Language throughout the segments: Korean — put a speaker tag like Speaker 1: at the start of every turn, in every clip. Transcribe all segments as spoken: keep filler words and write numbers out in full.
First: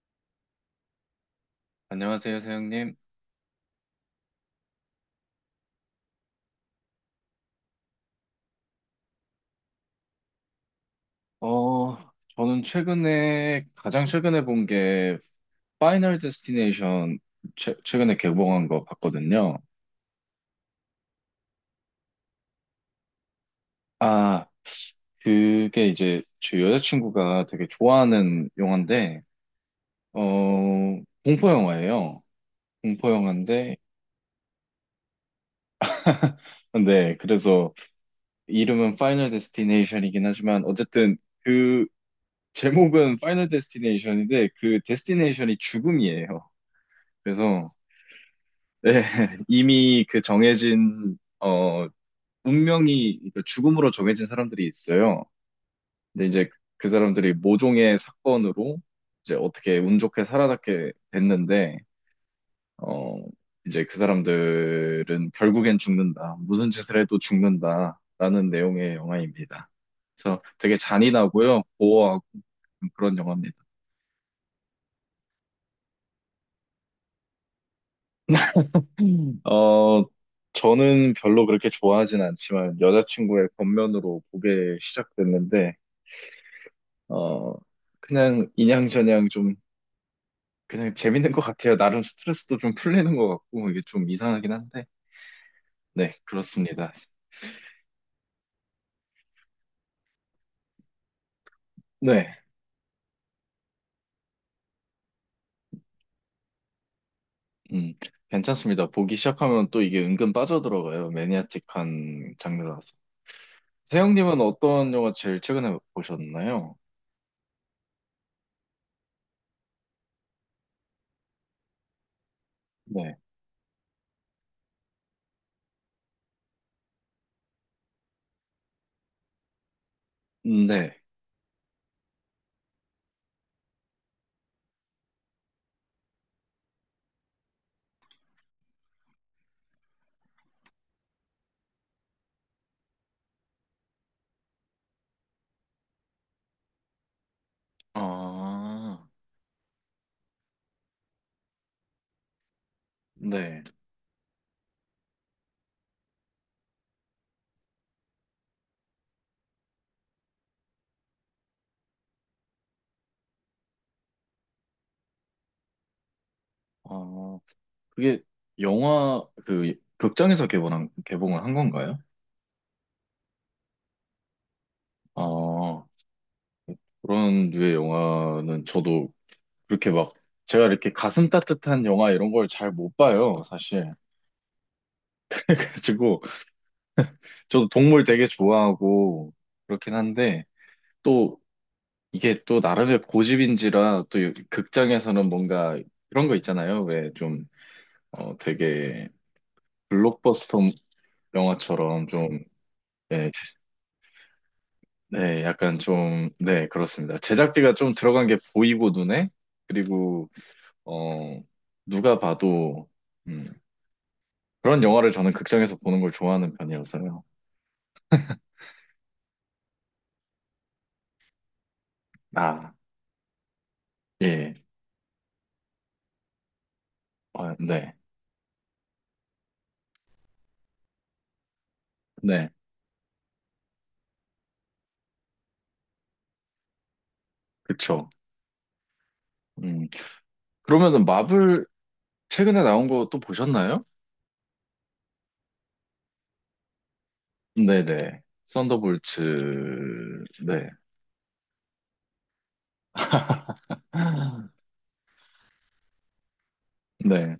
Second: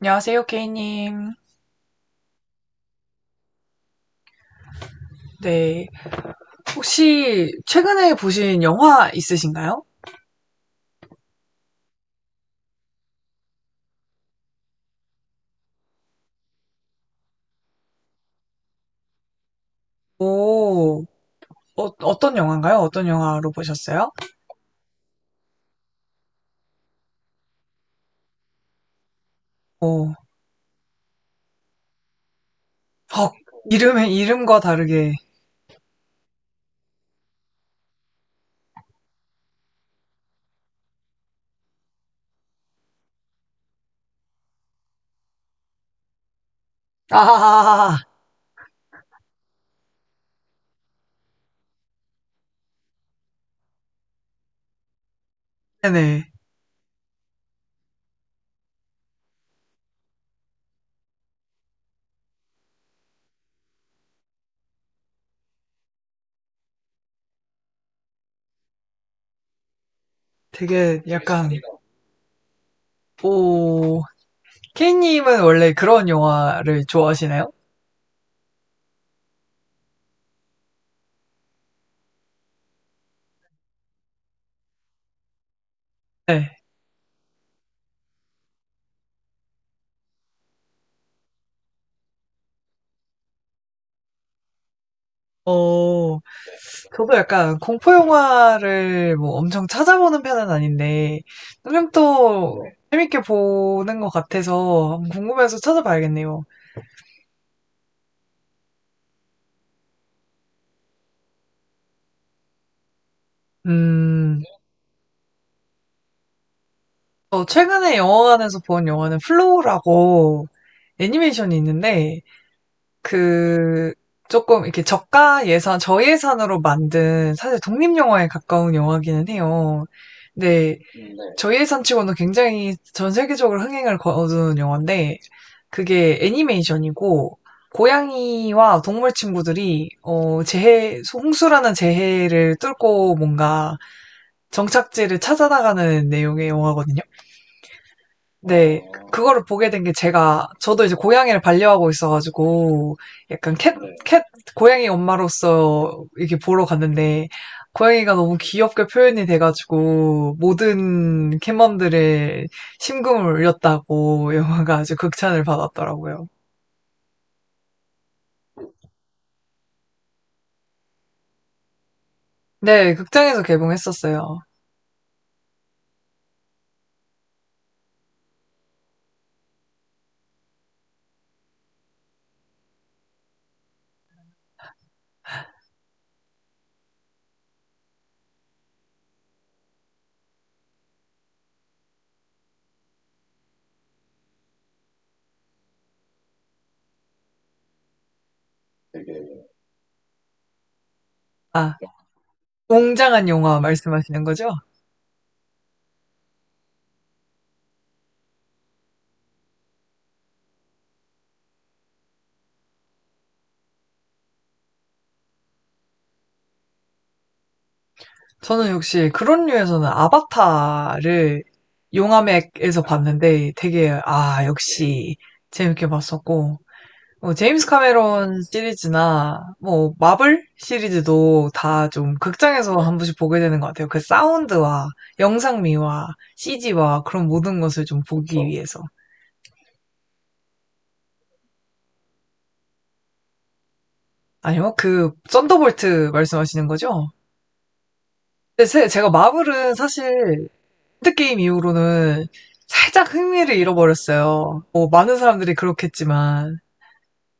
Speaker 1: 안녕하세요, 케이님.
Speaker 2: 안녕하세요, 사영님.
Speaker 1: 네. 혹시 최근에 보신 영화 있으신가요?
Speaker 2: 어, 저는 최근에, 가장 최근에 본 게, 파이널 데스티네이션 최, 최근에 개봉한 거 봤거든요.
Speaker 1: 오, 어, 떤 영화인가요? 어떤 영화로 보셨어요?
Speaker 2: 아, 그게 이제 제 여자친구가 되게 좋아하는 영화인데,
Speaker 1: 오,
Speaker 2: 어, 공포 영화예요. 공포
Speaker 1: 헉,
Speaker 2: 영화인데,
Speaker 1: 이름의 이름과 다르게.
Speaker 2: 네, 그래서 이름은 파이널 데스티네이션이긴 하지만, 어쨌든 그 제목은 파이널 데스티네이션인데, 그 데스티네이션이 죽음이에요. 그래서,
Speaker 1: 아,
Speaker 2: 네, 이미 그 정해진, 어, 운명이, 그 죽음으로 정해진 사람들이 있어요. 근데
Speaker 1: 네네.
Speaker 2: 이제 그 사람들이 모종의 사건으로 이제 어떻게 운 좋게 살아남게 됐는데, 어, 이제 그 사람들은 결국엔 죽는다. 무슨 짓을 해도 죽는다. 라는 내용의 영화입니다. 그래서 되게
Speaker 1: 되게 약간,
Speaker 2: 잔인하고요, 고어하고 그런 영화입니다.
Speaker 1: 오, 케이님은 원래 그런 영화를 좋아하시나요?
Speaker 2: 음. 어, 저는 별로 그렇게 좋아하진 않지만 여자친구의 권면으로 보게 시작됐는데,
Speaker 1: 네.
Speaker 2: 어, 그냥 인양저냥 좀 그냥 재밌는 것 같아요. 나름 스트레스도 좀 풀리는 것 같고 이게 좀 이상하긴 한데, 네,
Speaker 1: 오.
Speaker 2: 그렇습니다.
Speaker 1: 저도 약간 공포 영화를 뭐 엄청 찾아보는 편은 아닌데 그냥
Speaker 2: 네,
Speaker 1: 또 재밌게 보는 것 같아서 한번 궁금해서 찾아봐야겠네요.
Speaker 2: 음, 괜찮습니다. 보기 시작하면 또 이게 은근 빠져들어가요. 매니아틱한 장르라서. 세영님은
Speaker 1: 음,
Speaker 2: 어떤 영화 제일 최근에 보셨나요?
Speaker 1: 저 최근에 영화관에서 본 영화는 플로우라고 애니메이션이 있는데
Speaker 2: 네,
Speaker 1: 그 조금 이렇게 저가 예산, 저예산으로 만든 사실 독립 영화에 가까운 영화기는 해요.
Speaker 2: 음,
Speaker 1: 근데
Speaker 2: 네,
Speaker 1: 저예산치고는 굉장히 전 세계적으로 흥행을 거둔 영화인데 그게 애니메이션이고 고양이와 동물 친구들이 어 재해 홍수라는 재해를 뚫고 뭔가 정착지를 찾아 나가는 내용의 영화거든요. 네.
Speaker 2: 아,
Speaker 1: 그거를 보게 된 게 제가 저도 이제 고양이를 반려하고 있어가지고 약간
Speaker 2: 네.
Speaker 1: 캣, 캣 고양이 엄마로서 이렇게 보러 갔는데 고양이가 너무 귀엽게 표현이 돼가지고 모든 캣맘들의 심금을 울렸다고 영화가 아주 극찬을 받았더라고요.
Speaker 2: 아, 그게 영화 그 극장에서 개봉한 개봉을 한 건가요?
Speaker 1: 네, 극장에서 개봉했었어요.
Speaker 2: 아, 그런 류의 영화는 저도 그렇게 막 제가 이렇게 가슴 따뜻한 영화 이런 걸 잘 못 봐요 사실. 그래가지고 저도 동물 되게 좋아하고 그렇긴 한데 또 이게 또 나름의 고집인지라 또 이- 극장에서는 뭔가 그런 거 있잖아요. 왜 좀 어 되게 블록버스터
Speaker 1: 아,
Speaker 2: 영화처럼 좀.
Speaker 1: 웅장한
Speaker 2: 예,
Speaker 1: 영화 말씀하시는 거죠?
Speaker 2: 네, 약간 좀, 네, 그렇습니다. 제작비가 좀 들어간 게 보이고 눈에, 그리고, 어, 누가 봐도, 음, 그런 영화를 저는 극장에서 보는 걸 좋아하는 편이어서요.
Speaker 1: 저는 역시 그런 류에서는 아바타를
Speaker 2: 아,
Speaker 1: 용암액에서 봤는데 되게, 아,
Speaker 2: 예,
Speaker 1: 역시 재밌게 봤었고, 뭐,
Speaker 2: 아,
Speaker 1: 제임스
Speaker 2: 네,
Speaker 1: 카메론 시리즈나 뭐, 마블 시리즈도 다 좀
Speaker 2: 네,
Speaker 1: 극장에서 한 번씩 보게 되는 것 같아요. 그 사운드와 영상미와 씨지와 그런 모든 것을 좀
Speaker 2: 그쵸.
Speaker 1: 보기 위해서.
Speaker 2: 음, 그러면은 마블 최근에 나온 거 또 보셨나요?
Speaker 1: 아니요, 그 썬더볼트 말씀하시는 거죠?
Speaker 2: 네네,
Speaker 1: 근데 제, 제가
Speaker 2: 썬더볼츠,
Speaker 1: 마블은 사실
Speaker 2: 네.
Speaker 1: 핸드게임 이후로는 살짝 흥미를 잃어버렸어요. 뭐, 많은 사람들이 그렇겠지만,
Speaker 2: 네,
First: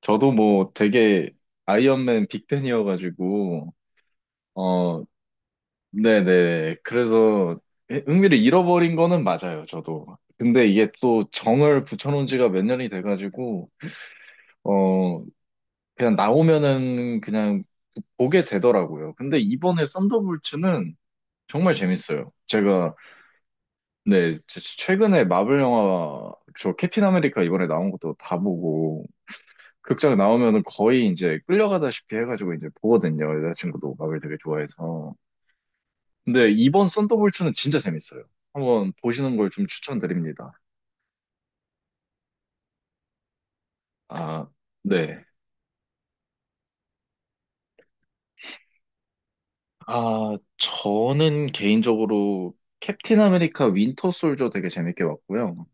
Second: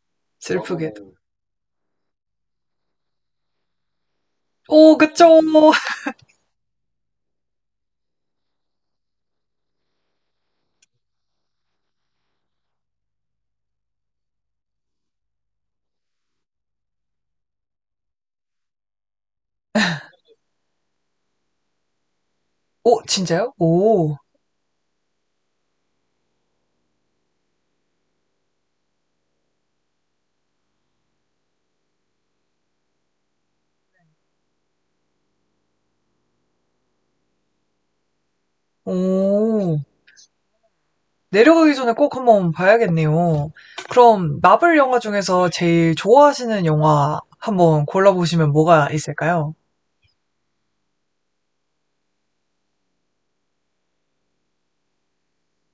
Speaker 2: 저도 뭐
Speaker 1: 슬프게.
Speaker 2: 되게 아이언맨 빅팬이어가지고,
Speaker 1: 오,
Speaker 2: 어,
Speaker 1: 그쵸.
Speaker 2: 네네. 그래서 흥미를 잃어버린 거는 맞아요, 저도. 근데 이게 또 정을 붙여놓은 지가 몇 년이 돼가지고, 어, 그냥 나오면은 그냥 보게 되더라고요. 근데 이번에 썬더볼츠는 정말 재밌어요. 제가,
Speaker 1: 오, 진짜요? 오,
Speaker 2: 네, 제- 최근에 마블 영화, 저 캡틴 아메리카 이번에 나온 것도 다 보고, 극장 나오면은 거의 이제 끌려가다시피 해가지고 이제 보거든요. 여자친구도 마블 되게 좋아해서. 근데 이번 썬더볼츠는 진짜 재밌어요. 한번 보시는 걸 좀
Speaker 1: 오.
Speaker 2: 추천드립니다.
Speaker 1: 내려가기 전에 꼭 한번 봐야겠네요. 그럼,
Speaker 2: 아,
Speaker 1: 마블 영화
Speaker 2: 네.
Speaker 1: 중에서 제일 좋아하시는 영화 한번 골라보시면 뭐가 있을까요?
Speaker 2: 아, 저는 개인적으로 캡틴 아메리카 윈터 솔저 되게 재밌게 봤고요.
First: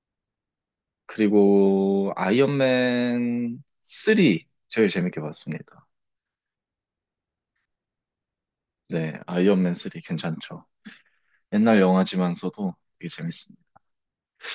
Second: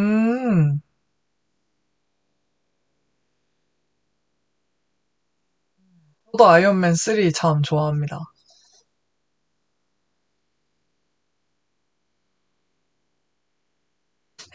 Speaker 1: 음,
Speaker 2: 그리고 아이언맨 쓰리 제일 재밌게 봤습니다.
Speaker 1: 저도 아이언맨 쓰리 참 좋아합니다.
Speaker 2: 네, 아이언맨 쓰리 괜찮죠. 옛날 영화지만서도 되게 재밌습니다.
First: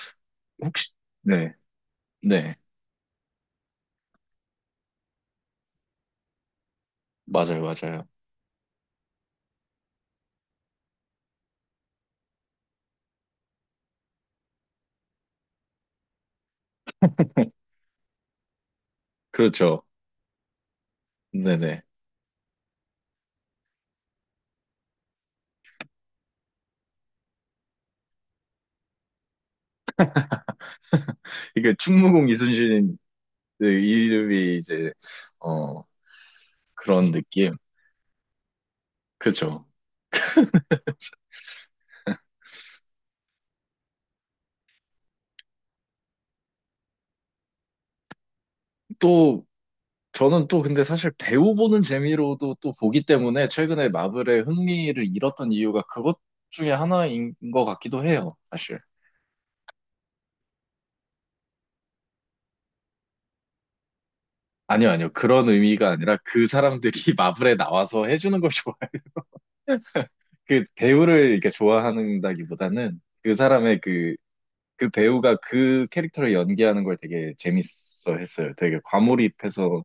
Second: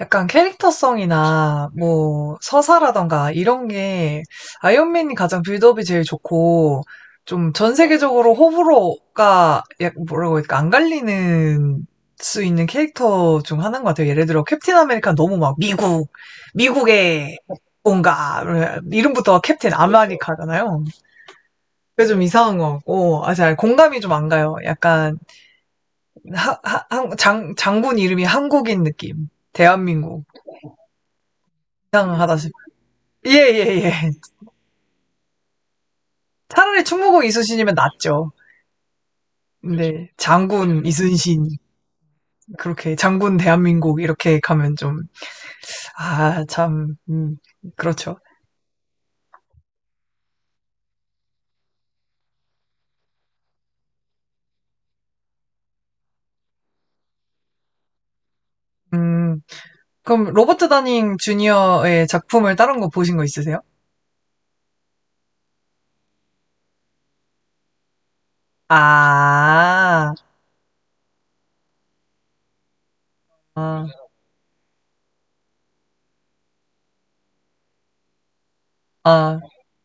Speaker 1: 약간
Speaker 2: 혹시, 네,
Speaker 1: 캐릭터성이나 뭐
Speaker 2: 네,
Speaker 1: 서사라던가 이런 게 아이언맨이 가장 빌드업이 제일 좋고 좀
Speaker 2: 맞아요,
Speaker 1: 전
Speaker 2: 맞아요.
Speaker 1: 세계적으로 호불호가 약 뭐라고 해야 될까 안 갈리는 수 있는 캐릭터 중 하나인 것 같아요. 예를 들어 캡틴 아메리카 너무 막 미국, 미국의 뭔가 이름부터 캡틴 그렇죠.
Speaker 2: 그렇죠.
Speaker 1: 아메리카잖아요.
Speaker 2: 네네.
Speaker 1: 그게 좀 이상한 것 같고 아, 잘 공감이 좀 안 가요. 약간 하- 하- 한- 장, 장군 이름이 한국인 느낌. 대한민국. 음,
Speaker 2: 이게 충무공
Speaker 1: 이상하다 싶어요.
Speaker 2: 이순신
Speaker 1: 예,
Speaker 2: 그
Speaker 1: 예, 예.
Speaker 2: 이름이 이제 어,
Speaker 1: 차라리
Speaker 2: 그런
Speaker 1: 충무공
Speaker 2: 느낌.
Speaker 1: 이순신이면 낫죠.
Speaker 2: 그죠.
Speaker 1: 근데 장군 이순신 그렇게 장군 대한민국 이렇게 가면 좀 아, 참 음, 그렇죠.
Speaker 2: 또, 저는 또 근데 사실 배우 보는 재미로도 또 보기 때문에 최근에 마블의 흥미를 잃었던 이유가 그것 중에 하나인 것 같기도 해요, 사실.
Speaker 1: 음, 그럼 로버트 다닝 주니어의 작품을 다른 거 보신 거 있으세요?
Speaker 2: 아니요, 아니요. 그런 의미가 아니라 그 사람들이 마블에 나와서 해주는 걸 좋아해.
Speaker 1: 아,
Speaker 2: 그 배우를 이렇게 좋아한다기보다는 그 사람의
Speaker 1: 아,
Speaker 2: 그, 그 배우가 그 캐릭터를 연기하는 걸 되게 재밌어 했어요. 되게
Speaker 1: 아,
Speaker 2: 과몰입해서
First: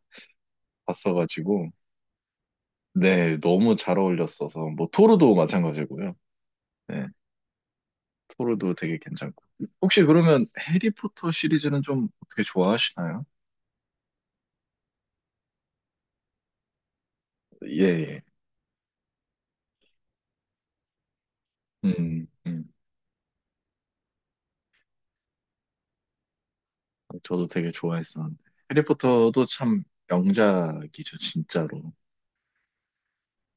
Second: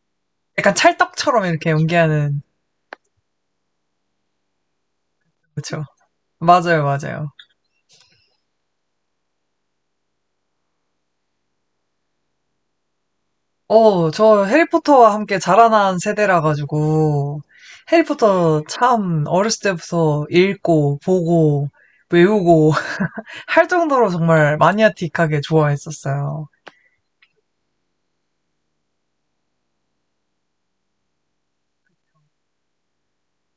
Speaker 1: 약간 찰떡처럼
Speaker 2: 봤어가지고.
Speaker 1: 이렇게 연기하는
Speaker 2: 네, 너무 잘 어울렸어서. 뭐, 토르도
Speaker 1: 그렇죠.
Speaker 2: 마찬가지고요.
Speaker 1: 맞아요,
Speaker 2: 네.
Speaker 1: 맞아요.
Speaker 2: 토르도 되게 괜찮고. 혹시 그러면 해리포터 시리즈는 좀 어떻게 좋아하시나요?
Speaker 1: 어, 저 해리포터와 함께 자라난 세대라 가지고
Speaker 2: 예, 예.
Speaker 1: 해리포터 참 어렸을 때부터 읽고 보고
Speaker 2: 음,
Speaker 1: 외우고
Speaker 2: 음.
Speaker 1: 할 정도로 정말 마니아틱하게 좋아했었어요.
Speaker 2: 저도 되게 좋아했었는데. 해리포터도 참 명작이죠, 진짜로.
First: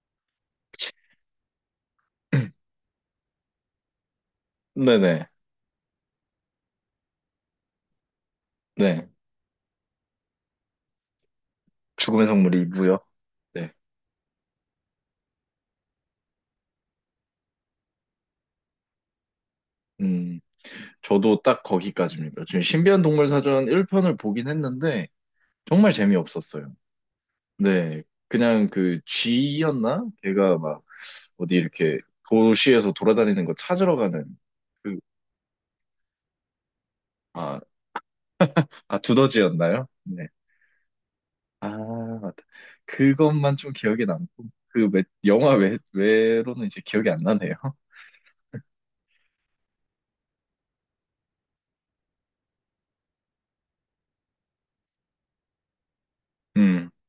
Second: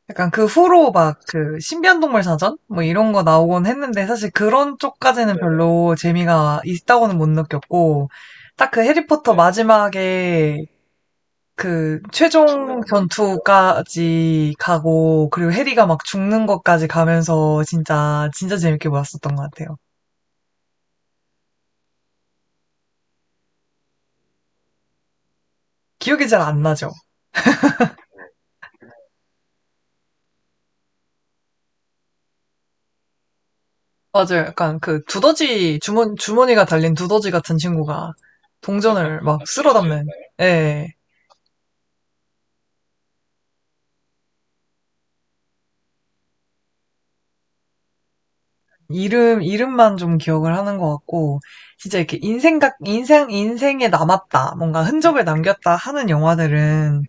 Speaker 1: 약간 그 후로 막 그 신비한동물 사전 뭐 이런 거 나오곤 했는데 사실 그런
Speaker 2: 네네.
Speaker 1: 쪽까지는 별로 재미가 있다고는 못 느꼈고 딱 그
Speaker 2: 네.
Speaker 1: 해리포터 네. 마지막에 그
Speaker 2: 죽음의 성물이
Speaker 1: 최종
Speaker 2: 있고요. 네.
Speaker 1: 전투까지 가고 그리고 해리가 막 죽는 것까지 가면서 진짜 진짜 재밌게 보았었던 것 같아요.
Speaker 2: 음, 저도 딱 거기까지입니다. 지금 신비한 동물 사전 일 편을 보긴 했는데, 정말
Speaker 1: 기억이 잘 안
Speaker 2: 재미없었어요.
Speaker 1: 나죠?
Speaker 2: 네. 그냥 그 쥐였나? 걔가 막 어디 이렇게 도시에서 돌아다니는 거 찾으러 가는
Speaker 1: 맞아요. 약간
Speaker 2: 그,
Speaker 1: 그 두더지 주머 주머니가 달린 두더지 같은
Speaker 2: 아,
Speaker 1: 친구가
Speaker 2: 아,
Speaker 1: 동전을 막 쓸어
Speaker 2: 두더지였나요?
Speaker 1: 담는
Speaker 2: 네.
Speaker 1: 예.
Speaker 2: 아, 맞다. 그것만 좀 기억에 남고, 그 외, 영화 외, 외로는 이제 기억이 안 나네요.
Speaker 1: 이름 이름만 좀 기억을 하는 것 같고 진짜 이렇게 인생 각 인생 인생에 남았다 뭔가 흔적을 남겼다 하는
Speaker 2: 음,
Speaker 1: 영화들은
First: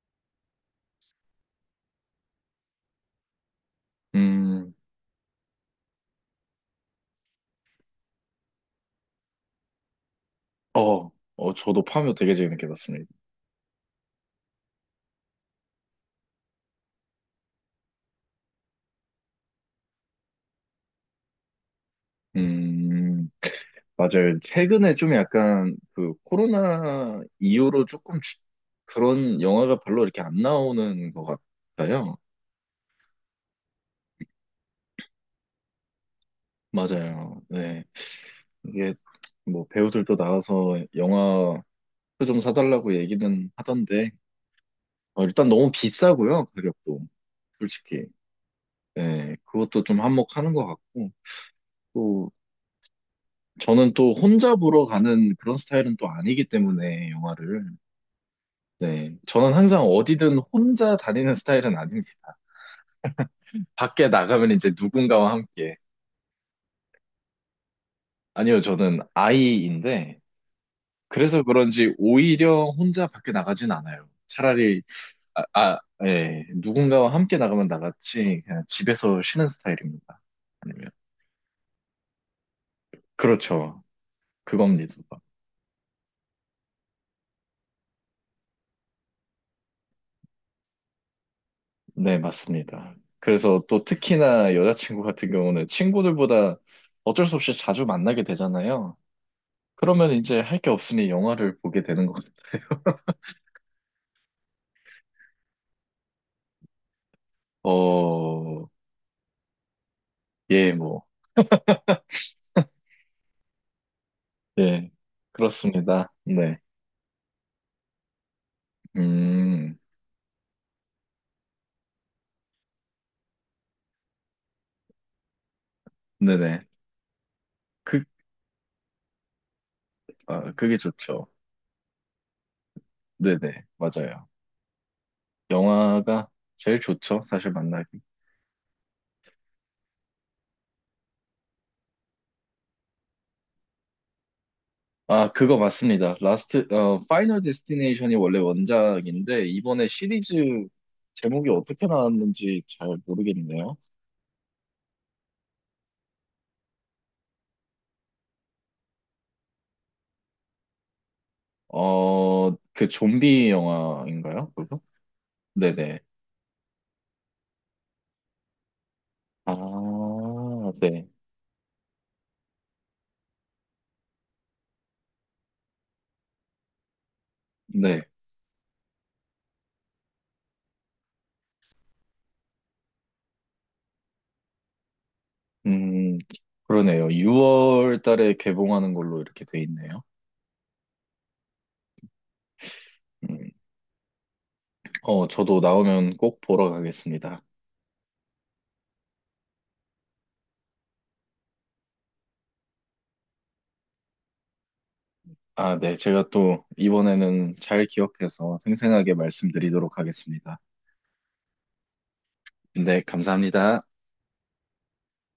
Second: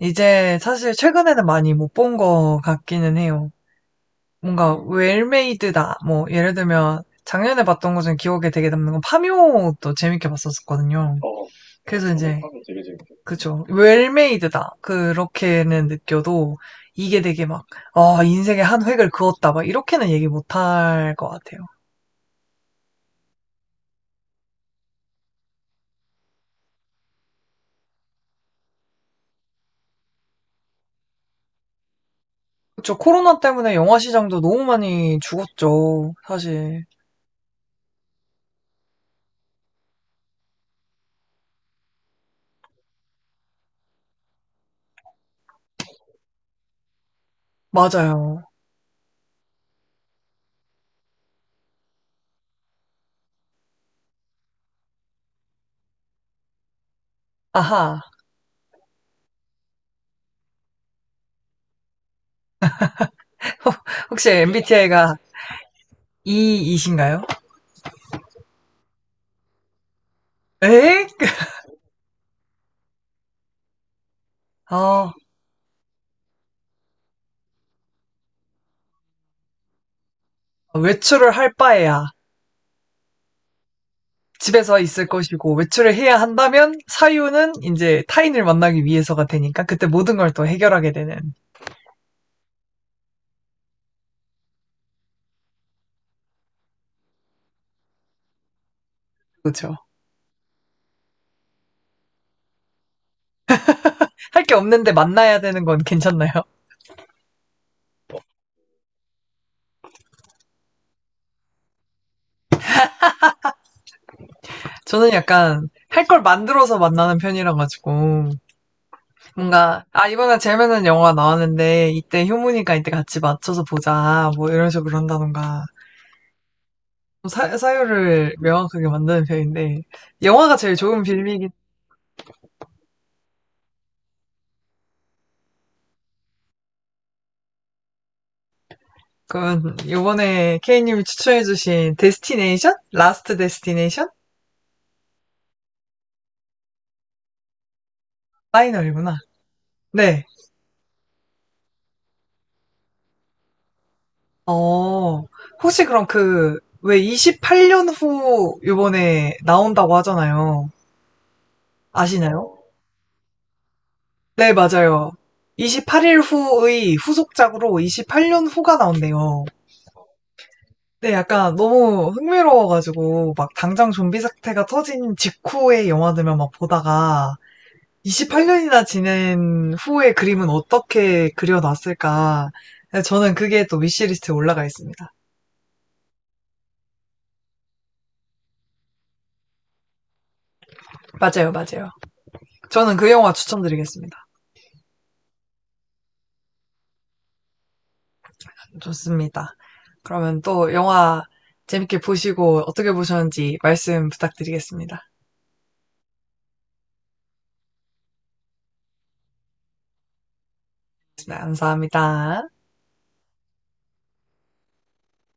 Speaker 1: 이제 사실 최근에는 많이 못 본 것 같기는 해요. 뭔가
Speaker 2: 음,
Speaker 1: 웰메이드다. 뭐 예를 들면 작년에 봤던 것 중에 기억에 되게 남는 건 파묘도 재밌게
Speaker 2: 어,
Speaker 1: 봤었거든요.
Speaker 2: 어, 저도
Speaker 1: 그래서
Speaker 2: 파묘
Speaker 1: 이제
Speaker 2: 되게
Speaker 1: 면
Speaker 2: 재밌게
Speaker 1: 재밌
Speaker 2: 봤습니다.
Speaker 1: 그쵸. 웰메이드다. 그렇게는 느껴도 이게 되게 막, 아, 인생의 한 획을 그었다. 막 이렇게는 얘기 못 할 것 같아요.
Speaker 2: 음, 맞아요. 최근에 좀 약간 그 코로나 이후로 조금 주- 그런 영화가 별로 이렇게 안 나오는 것 같아요.
Speaker 1: 그쵸. 코로나 때문에 영화 시장도 너무 많이 죽었죠. 사실.
Speaker 2: 맞아요. 네. 이게 뭐 배우들도 나와서 영화 표좀 사달라고 얘기는 하던데, 어, 일단 너무 비싸고요, 가격도. 솔직히.
Speaker 1: 맞아요.
Speaker 2: 예, 그것도 좀 한몫하는 것 같고. 또, 저는 또 혼자 보러 가는 그런 스타일은 또 아니기 때문에, 영화를.
Speaker 1: 아하.
Speaker 2: 네. 저는 항상 어디든 혼자 다니는 스타일은 아닙니다. 밖에
Speaker 1: 혹시
Speaker 2: 나가면 이제
Speaker 1: 엠비티아이가
Speaker 2: 누군가와 함께.
Speaker 1: 이이신가요?
Speaker 2: 아니요, 저는 아이인데,
Speaker 1: 에?
Speaker 2: 그래서 그런지 오히려 혼자 밖에 나가진 않아요. 차라리,
Speaker 1: 아,
Speaker 2: 아, 아, 예, 누군가와 함께 나가면 나갔지, 그냥 집에서 쉬는 스타일입니다. 아니면,
Speaker 1: 외출을 할 바에야.
Speaker 2: 그렇죠.
Speaker 1: 집에서
Speaker 2: 그겁니다.
Speaker 1: 있을 것이고 외출을 해야 한다면 사유는 이제 타인을 만나기 위해서가 되니까 그때 모든 걸 또 해결하게 되는
Speaker 2: 네, 맞습니다. 그래서 또 특히나 여자친구 같은 경우는 친구들보다 어쩔 수 없이 자주 만나게 되잖아요.
Speaker 1: 그렇죠.
Speaker 2: 그러면 이제 할 게 없으니 영화를 보게 되는 거죠.
Speaker 1: 할 게 없는데 만나야 되는 건 괜찮나요?
Speaker 2: 어, 예, 뭐, 예,
Speaker 1: 저는 약간 할
Speaker 2: 그렇습니다.
Speaker 1: 걸
Speaker 2: 네,
Speaker 1: 만들어서 만나는 편이라 가지고
Speaker 2: 음,
Speaker 1: 뭔가 아 이번에 재밌는 영화 나왔는데 이때 효문이가 이때 같이 맞춰서 보자 뭐 이런 식으로 한다던가
Speaker 2: 네네.
Speaker 1: 사,
Speaker 2: 그,
Speaker 1: 사유를 명확하게 만드는 편인데
Speaker 2: 아,
Speaker 1: 영화가 제일
Speaker 2: 그게
Speaker 1: 좋은
Speaker 2: 좋죠.
Speaker 1: 빌미긴
Speaker 2: 네네, 맞아요. 영화가 제일 좋죠. 사실 만나기.
Speaker 1: 그건 요번에 케이님이 추천해주신 데스티네이션? 라스트 데스티네이션?
Speaker 2: 아, 그거 맞습니다. 라스트, 어, 파이널 데스티네이션이 원래
Speaker 1: 파이널이구나.
Speaker 2: 원작인데, 이번에
Speaker 1: 네.
Speaker 2: 시리즈 제목이 어떻게 나왔는지 잘 모르겠네요.
Speaker 1: 어, 혹시 그럼 그, 왜 이십팔 년 후 요번에 나온다고 하잖아요.
Speaker 2: 어,
Speaker 1: 아시나요?
Speaker 2: 그 좀비
Speaker 1: 네,
Speaker 2: 영화인가요? 그거?
Speaker 1: 맞아요.
Speaker 2: 네네.
Speaker 1: 이십팔 일 후의 후속작으로 이십팔 년 후가 나온대요.
Speaker 2: 아, 네.
Speaker 1: 네, 약간 너무 흥미로워가지고, 막 당장 좀비 사태가 터진 직후의 영화들만 막 보다가,
Speaker 2: 네.
Speaker 1: 이십팔 년이나 지낸 후의 그림은 어떻게 그려놨을까. 저는 그게 또 위시리스트에 올라가 있습니다.
Speaker 2: 음, 그러네요. 유월 달에 개봉하는 걸로 이렇게 돼 있네요.
Speaker 1: 맞아요, 맞아요. 저는 그 영화
Speaker 2: 음,
Speaker 1: 추천드리겠습니다.
Speaker 2: 어, 저도 나오면 꼭 보러 가겠습니다.
Speaker 1: 좋습니다. 그러면 또 영화 재밌게 보시고 어떻게 보셨는지 말씀 부탁드리겠습니다.
Speaker 2: 아, 네. 제가 또 이번에는 잘 기억해서 생생하게 말씀드리도록 하겠습니다.
Speaker 1: 네, 감사합니다.
Speaker 2: 네, 감사합니다.